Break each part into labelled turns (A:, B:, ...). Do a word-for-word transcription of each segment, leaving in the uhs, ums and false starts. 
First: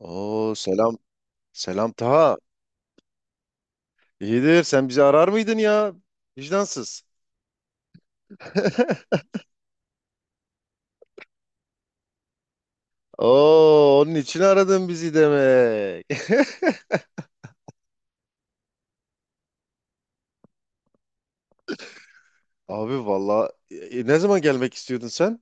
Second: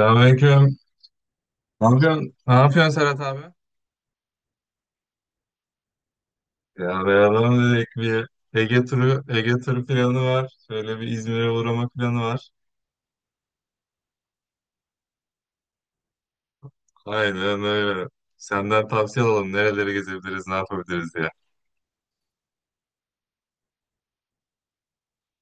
A: Oo selam.
B: Ne
A: Selam
B: yapıyorsun?
A: Taha.
B: Ne yapıyorsun Serhat abi?
A: İyidir. Sen bizi arar mıydın ya? Vicdansız.
B: Ya beraber dedik bir Ege turu, Ege turu planı var. Şöyle bir İzmir'e uğrama planı var.
A: Oo, onun için aradın bizi demek.
B: Aynen öyle. Senden tavsiye alalım. Nereleri gezebiliriz, ne yapabiliriz diye.
A: Abi valla, e, e, ne zaman gelmek istiyordun sen?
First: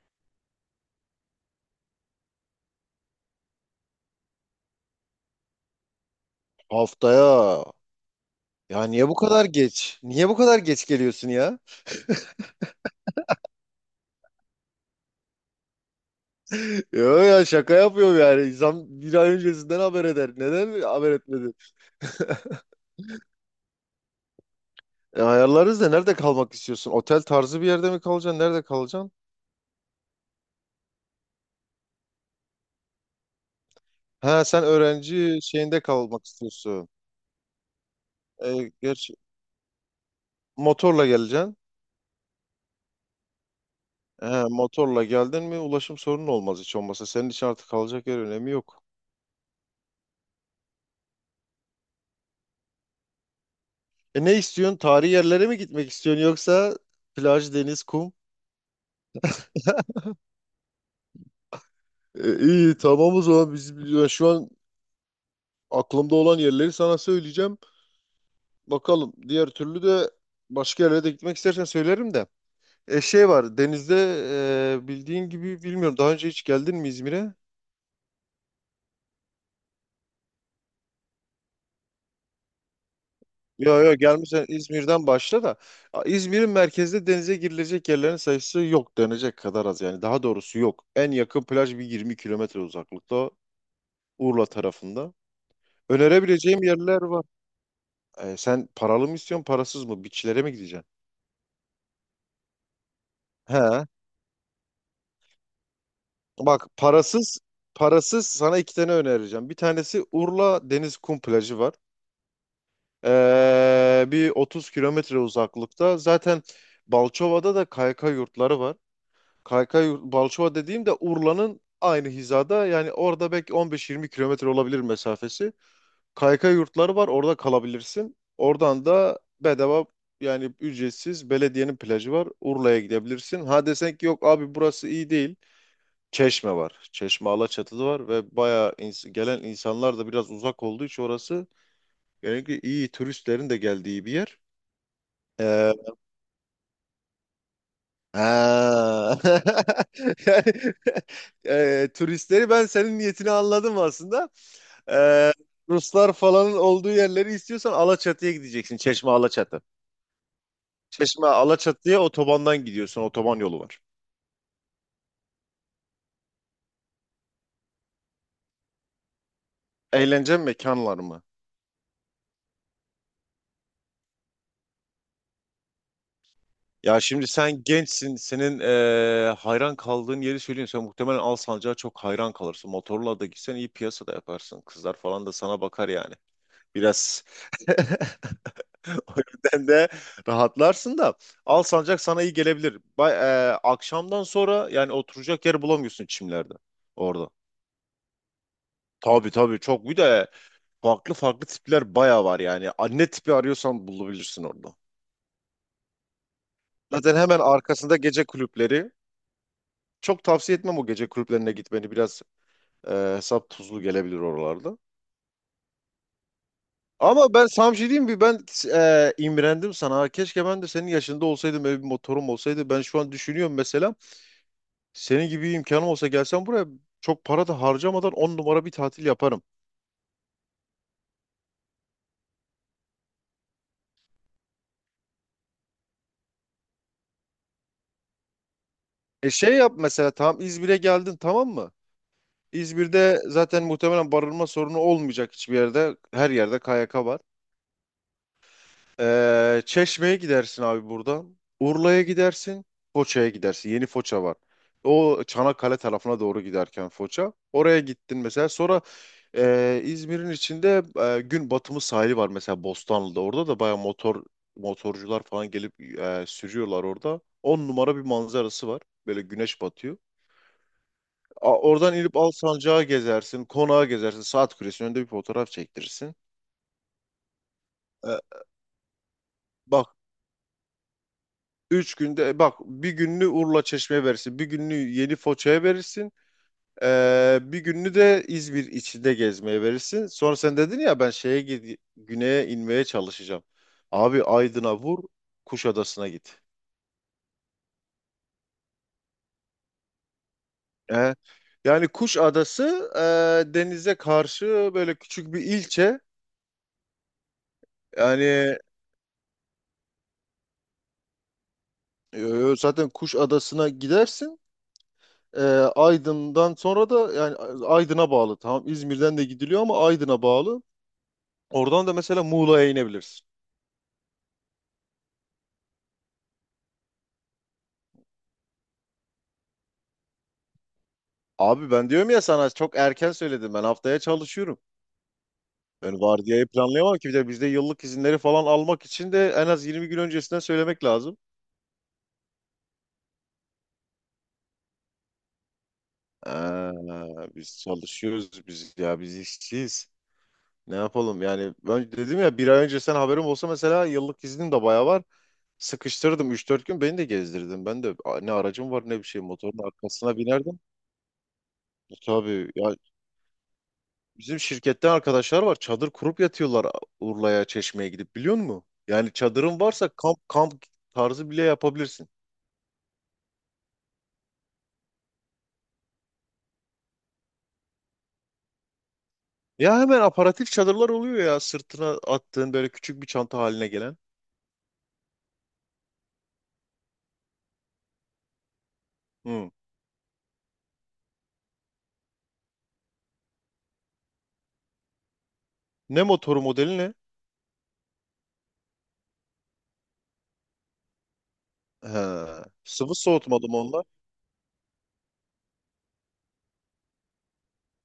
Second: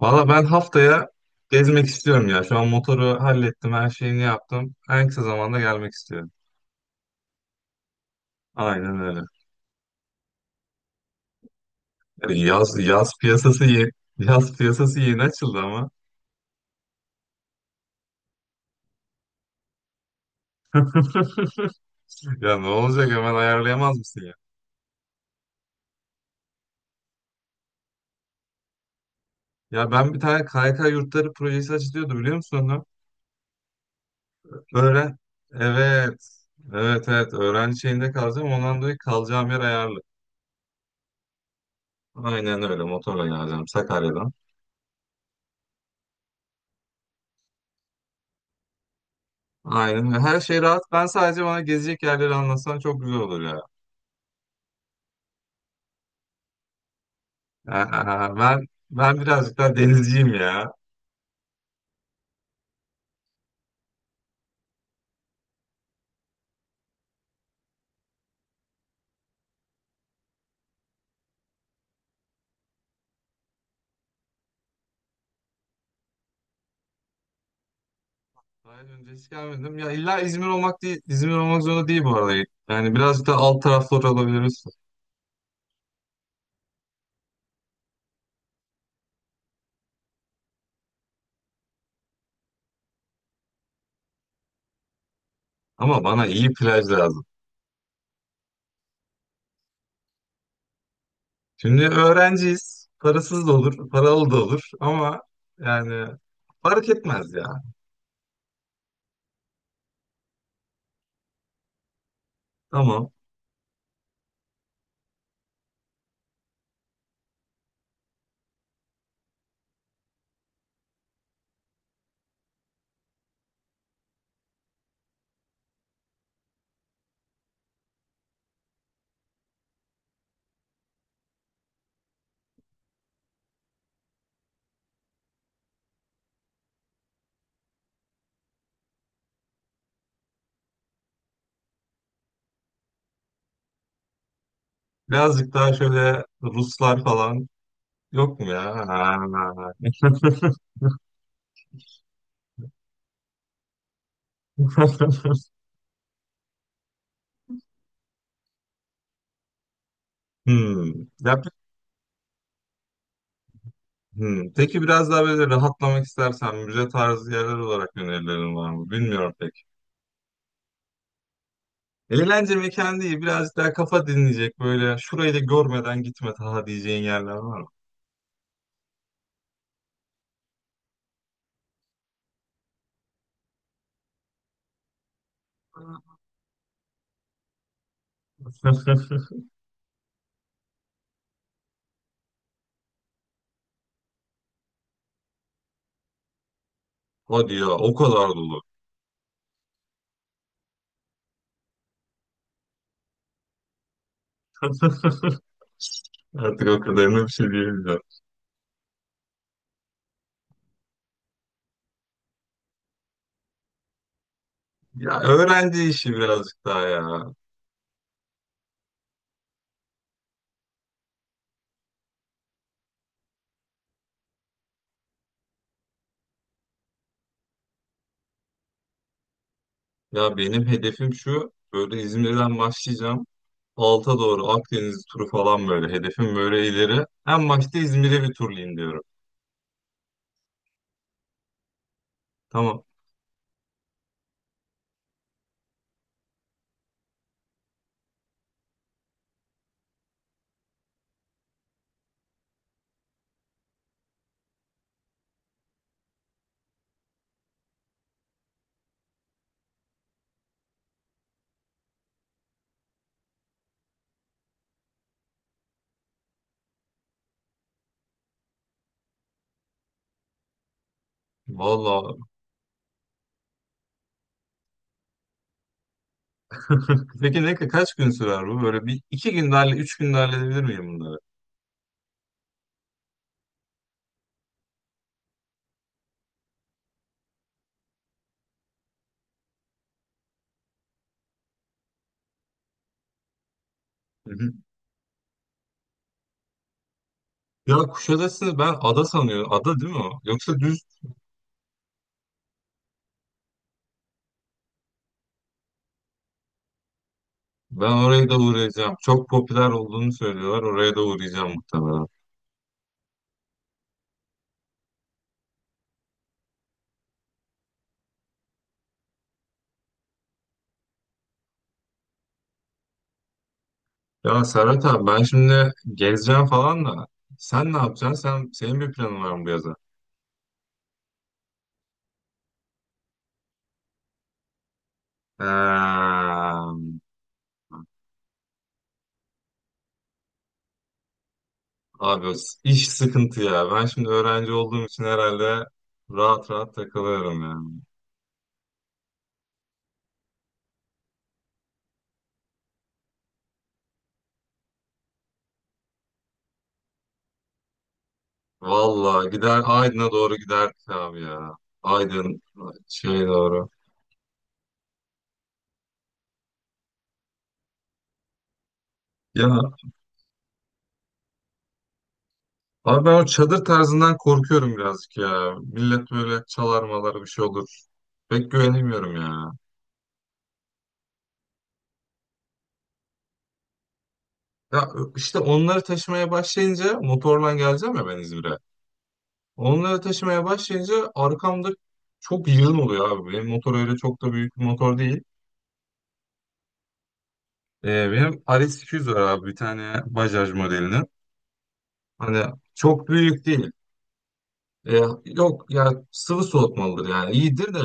B: Valla ben haftaya gezmek istiyorum ya. Şu an motoru hallettim, her şeyini yaptım. En kısa zamanda gelmek istiyorum.
A: Haftaya. Ya
B: Aynen
A: niye bu
B: öyle.
A: kadar geç? Niye bu kadar geç geliyorsun ya?
B: Yani yaz, yaz piyasası yeni, yaz piyasası yeni açıldı ama.
A: Yo ya, şaka yapıyorum yani. İnsan bir ay öncesinden haber eder. Neden haber etmedin?
B: Ya ne olacak hemen ayarlayamaz mısın?
A: E, ayarlarız da, nerede kalmak istiyorsun? Otel tarzı bir yerde mi kalacaksın? Nerede kalacaksın?
B: Ya ben bir tane K Y K yurtları projesi açılıyordu, biliyor musun onu?
A: Ha, sen
B: Öğren.
A: öğrenci şeyinde kalmak
B: Evet.
A: istiyorsun.
B: Evet, evet. Öğrenci şeyinde kalacağım.
A: E,
B: Ondan dolayı
A: gerçi
B: kalacağım yer ayarlı.
A: motorla geleceksin.
B: Aynen öyle. Motorla geleceğim
A: He,
B: Sakarya'dan.
A: motorla geldin mi ulaşım sorunu olmaz hiç olmasa. Senin için artık kalacak yer önemi yok.
B: Aynen. Her şey rahat. Ben sadece bana gezecek yerleri anlatsan çok güzel olur ya.
A: E ne istiyorsun? Tarihi yerlere mi gitmek istiyorsun, yoksa plaj, deniz, kum?
B: Aa, ben ben birazcık daha denizciyim ya.
A: E, iyi tamam. O zaman biz ben şu an aklımda olan yerleri sana söyleyeceğim. Bakalım, diğer türlü de başka yerlere de gitmek istersen söylerim de. E şey var denizde, e, bildiğin gibi. Bilmiyorum, daha önce hiç geldin mi İzmir'e?
B: Daha önce hiç gelmedim. Ya illa İzmir olmak değil. İzmir olmak zorunda değil bu arada. Yani birazcık da alt
A: Yo yo,
B: taraflar
A: gelmişsen
B: olabiliriz.
A: İzmir'den başla da, a, İzmir'in merkezde denize girilecek yerlerin sayısı yok denecek kadar az, yani daha doğrusu yok. En yakın plaj bir yirmi kilometre uzaklıkta, Urla tarafında.
B: Ama bana iyi
A: Önerebileceğim
B: plaj
A: yerler
B: lazım.
A: var. E, sen paralı mı istiyorsun, parasız mı? Beachlere mi gideceksin?
B: Şimdi öğrenciyiz. Parasız da
A: He.
B: olur, paralı da olur ama yani
A: Bak,
B: fark etmez
A: parasız
B: ya.
A: parasız sana iki tane önereceğim. Bir tanesi, Urla Deniz Kum Plajı var.
B: Tamam.
A: Ee, bir otuz kilometre uzaklıkta. Zaten Balçova'da da K Y K yurtları var. Kaykay Balçova dediğim de Urla'nın aynı hizada, yani orada belki on beş yirmi kilometre olabilir mesafesi. Kaykay yurtları var, orada kalabilirsin. Oradan da bedava, yani ücretsiz belediyenin plajı var. Urla'ya gidebilirsin. Ha, desen ki yok abi burası iyi değil. Çeşme var. Çeşme Alaçatı'da var ve bayağı, ins- gelen insanlar da biraz uzak olduğu için orası, yani iyi turistlerin de geldiği bir yer.
B: Birazcık daha
A: Ee,
B: şöyle Ruslar falan yok mu ya? Ha.
A: Ha. Yani, e, turistleri, ben senin niyetini anladım aslında. E, Ruslar falan olduğu yerleri istiyorsan Alaçatı'ya gideceksin. Çeşme Alaçatı.
B: Hmm.
A: Çeşme
B: Ya,
A: Alaçatı'ya otobandan gidiyorsun. Otoban yolu var.
B: hmm. Peki biraz daha böyle rahatlamak istersen müze tarzı yerler olarak önerilerin var mı? Bilmiyorum pek.
A: Eğlence mekanlar mı?
B: Eğlence mekanı değil, birazcık daha kafa dinleyecek böyle şurayı da görmeden gitme daha
A: Ya
B: diyeceğin
A: şimdi
B: yerler var
A: sen
B: mı?
A: gençsin. Senin e, hayran kaldığın yeri söyleyeyim. Sen muhtemelen Alsancak'a çok hayran kalırsın. Motorla da gitsen iyi piyasa da yaparsın. Kızlar falan da sana bakar yani. Biraz O yüzden de rahatlarsın da, Alsancak sana iyi gelebilir. Bay, e, akşamdan sonra yani oturacak yer bulamıyorsun çimlerde orada.
B: Hadi ya, o kadar dolu.
A: Tabii tabii, çok, bir de farklı farklı tipler bayağı var yani. Anne tipi arıyorsan bulabilirsin orada.
B: Artık o
A: Zaten
B: kadarına bir
A: hemen
B: şey
A: arkasında
B: diyemeyeceğim.
A: gece kulüpleri. Çok tavsiye etmem o gece kulüplerine gitmeni. Biraz e, hesap tuzlu gelebilir oralarda.
B: Ya öğrenci işi birazcık daha ya.
A: Ama ben sana bir şey diyeyim mi? Ben e, imrendim sana. Keşke ben de senin yaşında olsaydım. Böyle bir motorum olsaydı. Ben şu an düşünüyorum mesela. Senin gibi bir imkanım olsa, gelsem buraya çok para da harcamadan on numara bir tatil yaparım.
B: Ya benim hedefim şu. Böyle İzmir'den başlayacağım. Alta doğru Akdeniz turu falan böyle. Hedefim böyle ileri. En başta İzmir'e bir turlayayım diyorum.
A: E şey yap mesela, tamam İzmir'e geldin tamam mı?
B: Tamam.
A: İzmir'de zaten muhtemelen barınma sorunu olmayacak hiçbir yerde. Her yerde K Y K var. Ee, Çeşme'ye gidersin abi buradan. Urla'ya gidersin. Foça'ya gidersin. Yeni Foça var. O Çanakkale tarafına doğru giderken Foça. Oraya gittin mesela. Sonra ee, İzmir'in içinde ee, gün batımı sahili var mesela Bostanlı'da. Orada da baya motor motorcular falan gelip ee, sürüyorlar orada. On numara bir manzarası var. Böyle güneş batıyor. A- oradan inip
B: Vallahi.
A: Alsancak'a gezersin. Konağa gezersin. Saat Kulesi'nin önünde bir fotoğraf çektirirsin.
B: Peki ne kaç gün
A: Ee,
B: sürer bu? Böyle bir iki günlerle
A: Bak,
B: üç günde halledebilir miyim bunları?
A: üç günde, e, bak, bir gününü Urla Çeşme'ye verirsin. Bir gününü Yeni Foça'ya verirsin. Ee, bir gününü de İzmir içinde gezmeye verirsin. Sonra sen dedin ya, ben şeye gid- güneye inmeye çalışacağım. Abi
B: Hı hı.
A: Aydın'a vur, Kuşadası'na git.
B: Ya Kuşadası'nı ben ada sanıyorum. Ada değil mi o? Yoksa düz.
A: Ee, Yani Kuşadası e, denize karşı böyle küçük bir ilçe.
B: Ben
A: Yani
B: oraya da uğrayacağım. Çok popüler olduğunu söylüyorlar. Oraya da uğrayacağım muhtemelen.
A: e, zaten Kuşadası'na gidersin. E, Aydın'dan sonra da yani Aydın'a bağlı. Tamam, İzmir'den de gidiliyor ama Aydın'a bağlı. Oradan da mesela Muğla'ya inebilirsin.
B: Ya Serhat abi, ben şimdi gezeceğim falan da sen ne yapacaksın? Sen, senin bir planın var mı bu yaza?
A: Abi ben diyorum ya sana, çok erken söyledim, ben haftaya çalışıyorum. Ben
B: Eee,
A: vardiyayı planlayamam ki, bir de bizde yıllık izinleri falan almak için de en az yirmi gün öncesinden söylemek lazım.
B: abi iş sıkıntı ya. Ben şimdi öğrenci olduğum için herhalde rahat
A: Ee,
B: rahat takılıyorum
A: Biz
B: ya.
A: çalışıyoruz biz, ya biz işçiyiz. Ne yapalım yani. Ben dedim ya, bir ay önce sen haberim olsa mesela, yıllık iznim de bayağı var. Sıkıştırdım üç dört gün, beni de gezdirdim. Ben de a- ne aracım var ne bir şey,
B: Valla
A: motorun
B: gider, Aydın'a
A: arkasına
B: doğru
A: binerdim.
B: giderdik abi ya.
A: E,
B: Aydın
A: Tabii ya.
B: şey doğru.
A: Bizim şirkette arkadaşlar var. Çadır kurup yatıyorlar Urla'ya, Çeşme'ye gidip, biliyor musun? Yani çadırın
B: Ya
A: varsa kamp kamp tarzı bile yapabilirsin.
B: abi, ben o çadır tarzından korkuyorum birazcık ya. Millet böyle çalar malar, bir şey olur. Pek güvenemiyorum ya.
A: Ya hemen aparatif çadırlar oluyor ya, sırtına attığın böyle küçük bir çanta haline gelen.
B: Ya işte onları taşımaya başlayınca motorla geleceğim ya ben İzmir'e.
A: Hı.
B: Onları taşımaya başlayınca arkamda çok yığın oluyor abi. Benim motor öyle çok da büyük bir motor değil.
A: Ne motoru, modeli ne?
B: Ee, benim R S iki yüz var abi, bir tane Bajaj modelinin.
A: He.
B: Hani
A: Sıvı
B: çok büyük
A: soğutmalı mı
B: değil.
A: onlar?
B: Ee, yok ya, sıvı soğutmalıdır, yani iyidir de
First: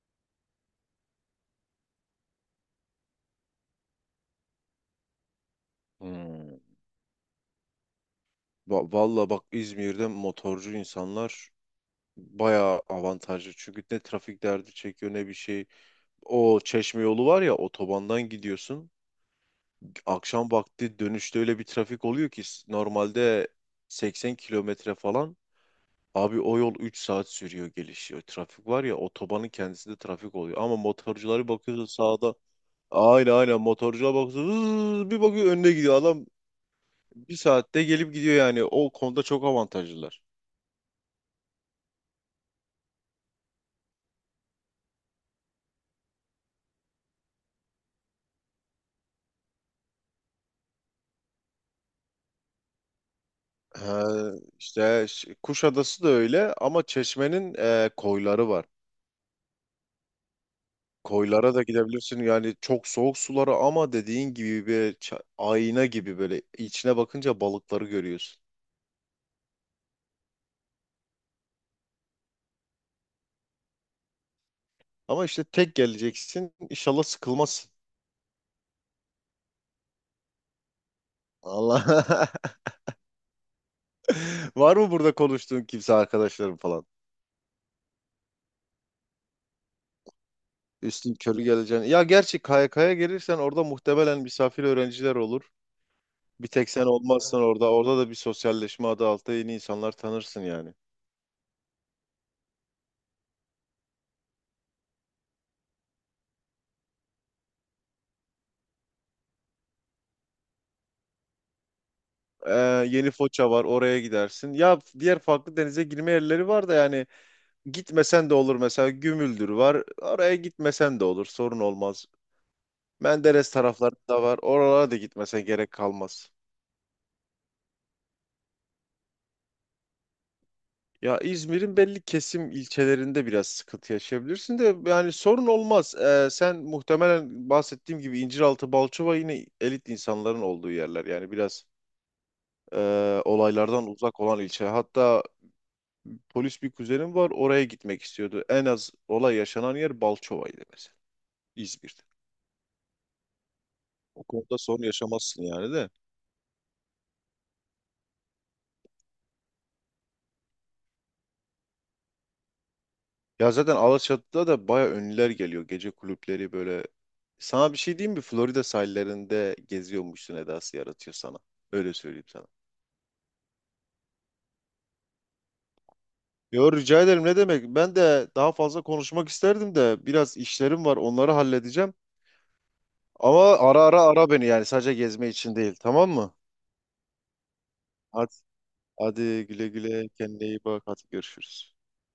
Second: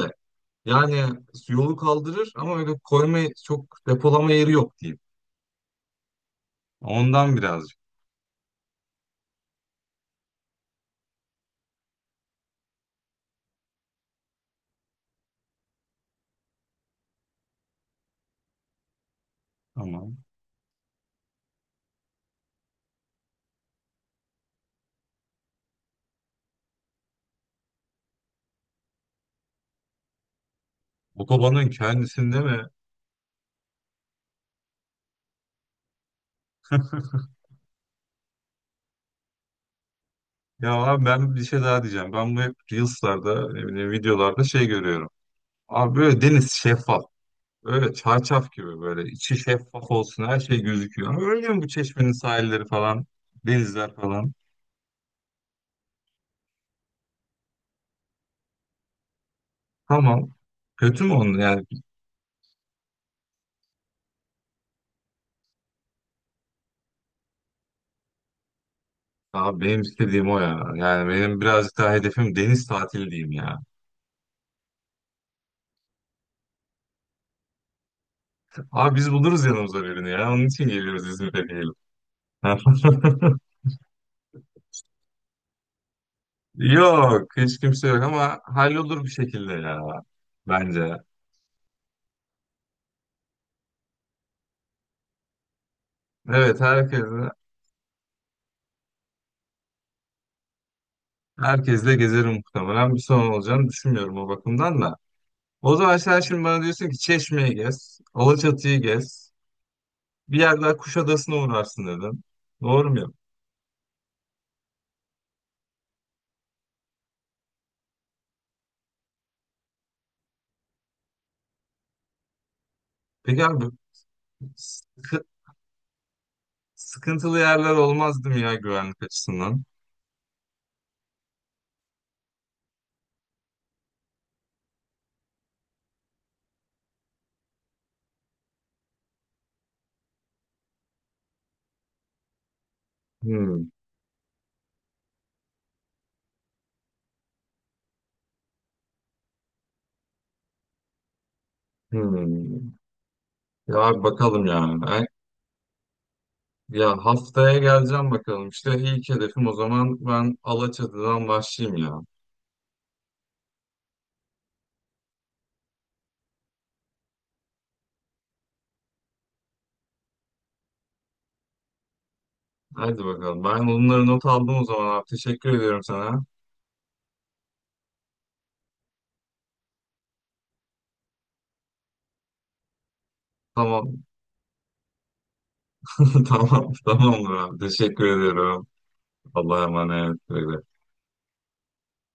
B: yani yolu kaldırır ama öyle koyma, çok depolama yeri yok diyeyim.
A: Hmm.
B: Ondan birazcık.
A: Va- Valla bak, İzmir'de motorcu insanlar bayağı avantajlı. Çünkü ne trafik derdi çekiyor ne bir şey. O Çeşme yolu var ya, otobandan gidiyorsun.
B: Ama
A: Akşam vakti dönüşte öyle bir trafik oluyor ki, s- normalde seksen kilometre falan. Abi o yol üç saat sürüyor, gelişiyor. Trafik var ya, otobanın kendisinde trafik oluyor. Ama motorcuları
B: otobanın
A: bakıyorsun sağda.
B: kendisinde mi?
A: Aynen, aynen, motorcuya bakıyorsun. Hızz, bir bakıyor önüne gidiyor. Adam bir saatte gelip gidiyor yani. O konuda çok avantajlılar.
B: Ya abi, ben bir şey daha diyeceğim. Ben bu hep Reels'larda, ne bileyim videolarda şey görüyorum. Abi böyle deniz şeffaf. Öyle çarşaf gibi böyle içi şeffaf olsun, her şey gözüküyor. Ama öyle mi bu çeşmenin sahilleri falan, denizler
A: He,
B: falan?
A: işte ş- Kuşadası da öyle, ama Çeşme'nin e, koyları var.
B: Tamam. Kötü mü onun
A: Koylara da
B: yani?
A: gidebilirsin, yani çok soğuk sulara, ama dediğin gibi bir ça- ayna gibi, böyle içine bakınca balıkları görüyorsun.
B: Abi benim istediğim o ya. Yani benim birazcık daha hedefim deniz tatili diyeyim ya.
A: Ama işte tek geleceksin, inşallah sıkılmazsın.
B: Abi biz buluruz yanımıza birini ya. Onun için geliyoruz İzmir'e diyelim.
A: Allah. Var mı burada konuştuğun kimse, arkadaşların falan?
B: Yok, hiç kimse yok ama hallolur bir şekilde ya, bence.
A: Üstün körü geleceğin. Ya, gerçi K Y K'ya gelirsen orada muhtemelen misafir öğrenciler olur. Bir
B: Evet,
A: tek sen
B: herkes.
A: olmazsan orada. Orada da bir sosyalleşme adı altında yeni insanlar tanırsın yani.
B: Herkesle gezerim muhtemelen. Bir sorun olacağını düşünmüyorum o bakımdan da. O zaman sen şimdi bana diyorsun ki Çeşme'yi gez, Alaçatı'yı gez, bir yer daha Kuşadası'na uğrarsın dedin.
A: Ee,
B: Doğru
A: Yeni
B: mu?
A: Foça var, oraya gidersin. Ya diğer farklı denize girme yerleri var da, yani gitmesen de olur, mesela Gümüldür var. Oraya gitmesen de olur, sorun olmaz.
B: Peki
A: Menderes
B: abi,
A: taraflarında var. Oralara da
B: sıkı-
A: gitmese gerek kalmaz.
B: sıkıntılı yerler olmazdı mı ya güvenlik açısından?
A: Ya İzmir'in belli kesim ilçelerinde biraz sıkıntı yaşayabilirsin de, yani sorun olmaz. Ee, sen muhtemelen, bahsettiğim gibi, İnciraltı, Balçova yine elit insanların olduğu yerler. Yani biraz e,
B: Hmm,
A: olaylardan uzak olan ilçe. Hatta polis bir kuzenim var, oraya gitmek istiyordu. En az olay yaşanan yer Balçova'ydı mesela İzmir'de.
B: hmm. Ya abi
A: O
B: bakalım
A: konuda sorun
B: yani. Ay-
A: yaşamazsın yani de.
B: Ya haftaya geleceğim bakalım. İşte ilk hedefim, o zaman ben Alaçatı'dan başlayayım ya.
A: Ya zaten Alaçatı'da da baya ünlüler geliyor. Gece kulüpleri böyle. Sana bir şey diyeyim mi? Florida sahillerinde geziyormuşsun edası yaratıyor sana. Öyle söyleyeyim sana.
B: Hadi bakalım. Ben bunları not aldım o zaman abi. Teşekkür ediyorum sana.
A: Yo, rica ederim, ne demek. Ben de daha fazla konuşmak isterdim de biraz işlerim var, onları halledeceğim. Ama ara ara,
B: Tamam.
A: ara beni, yani sadece gezme için değil, tamam mı?
B: Tamam, tamamdır abi. Teşekkür
A: Hadi,
B: ediyorum.
A: hadi
B: Allah'a
A: güle güle,
B: emanet. Güle
A: kendine iyi
B: güle.
A: bak, hadi görüşürüz.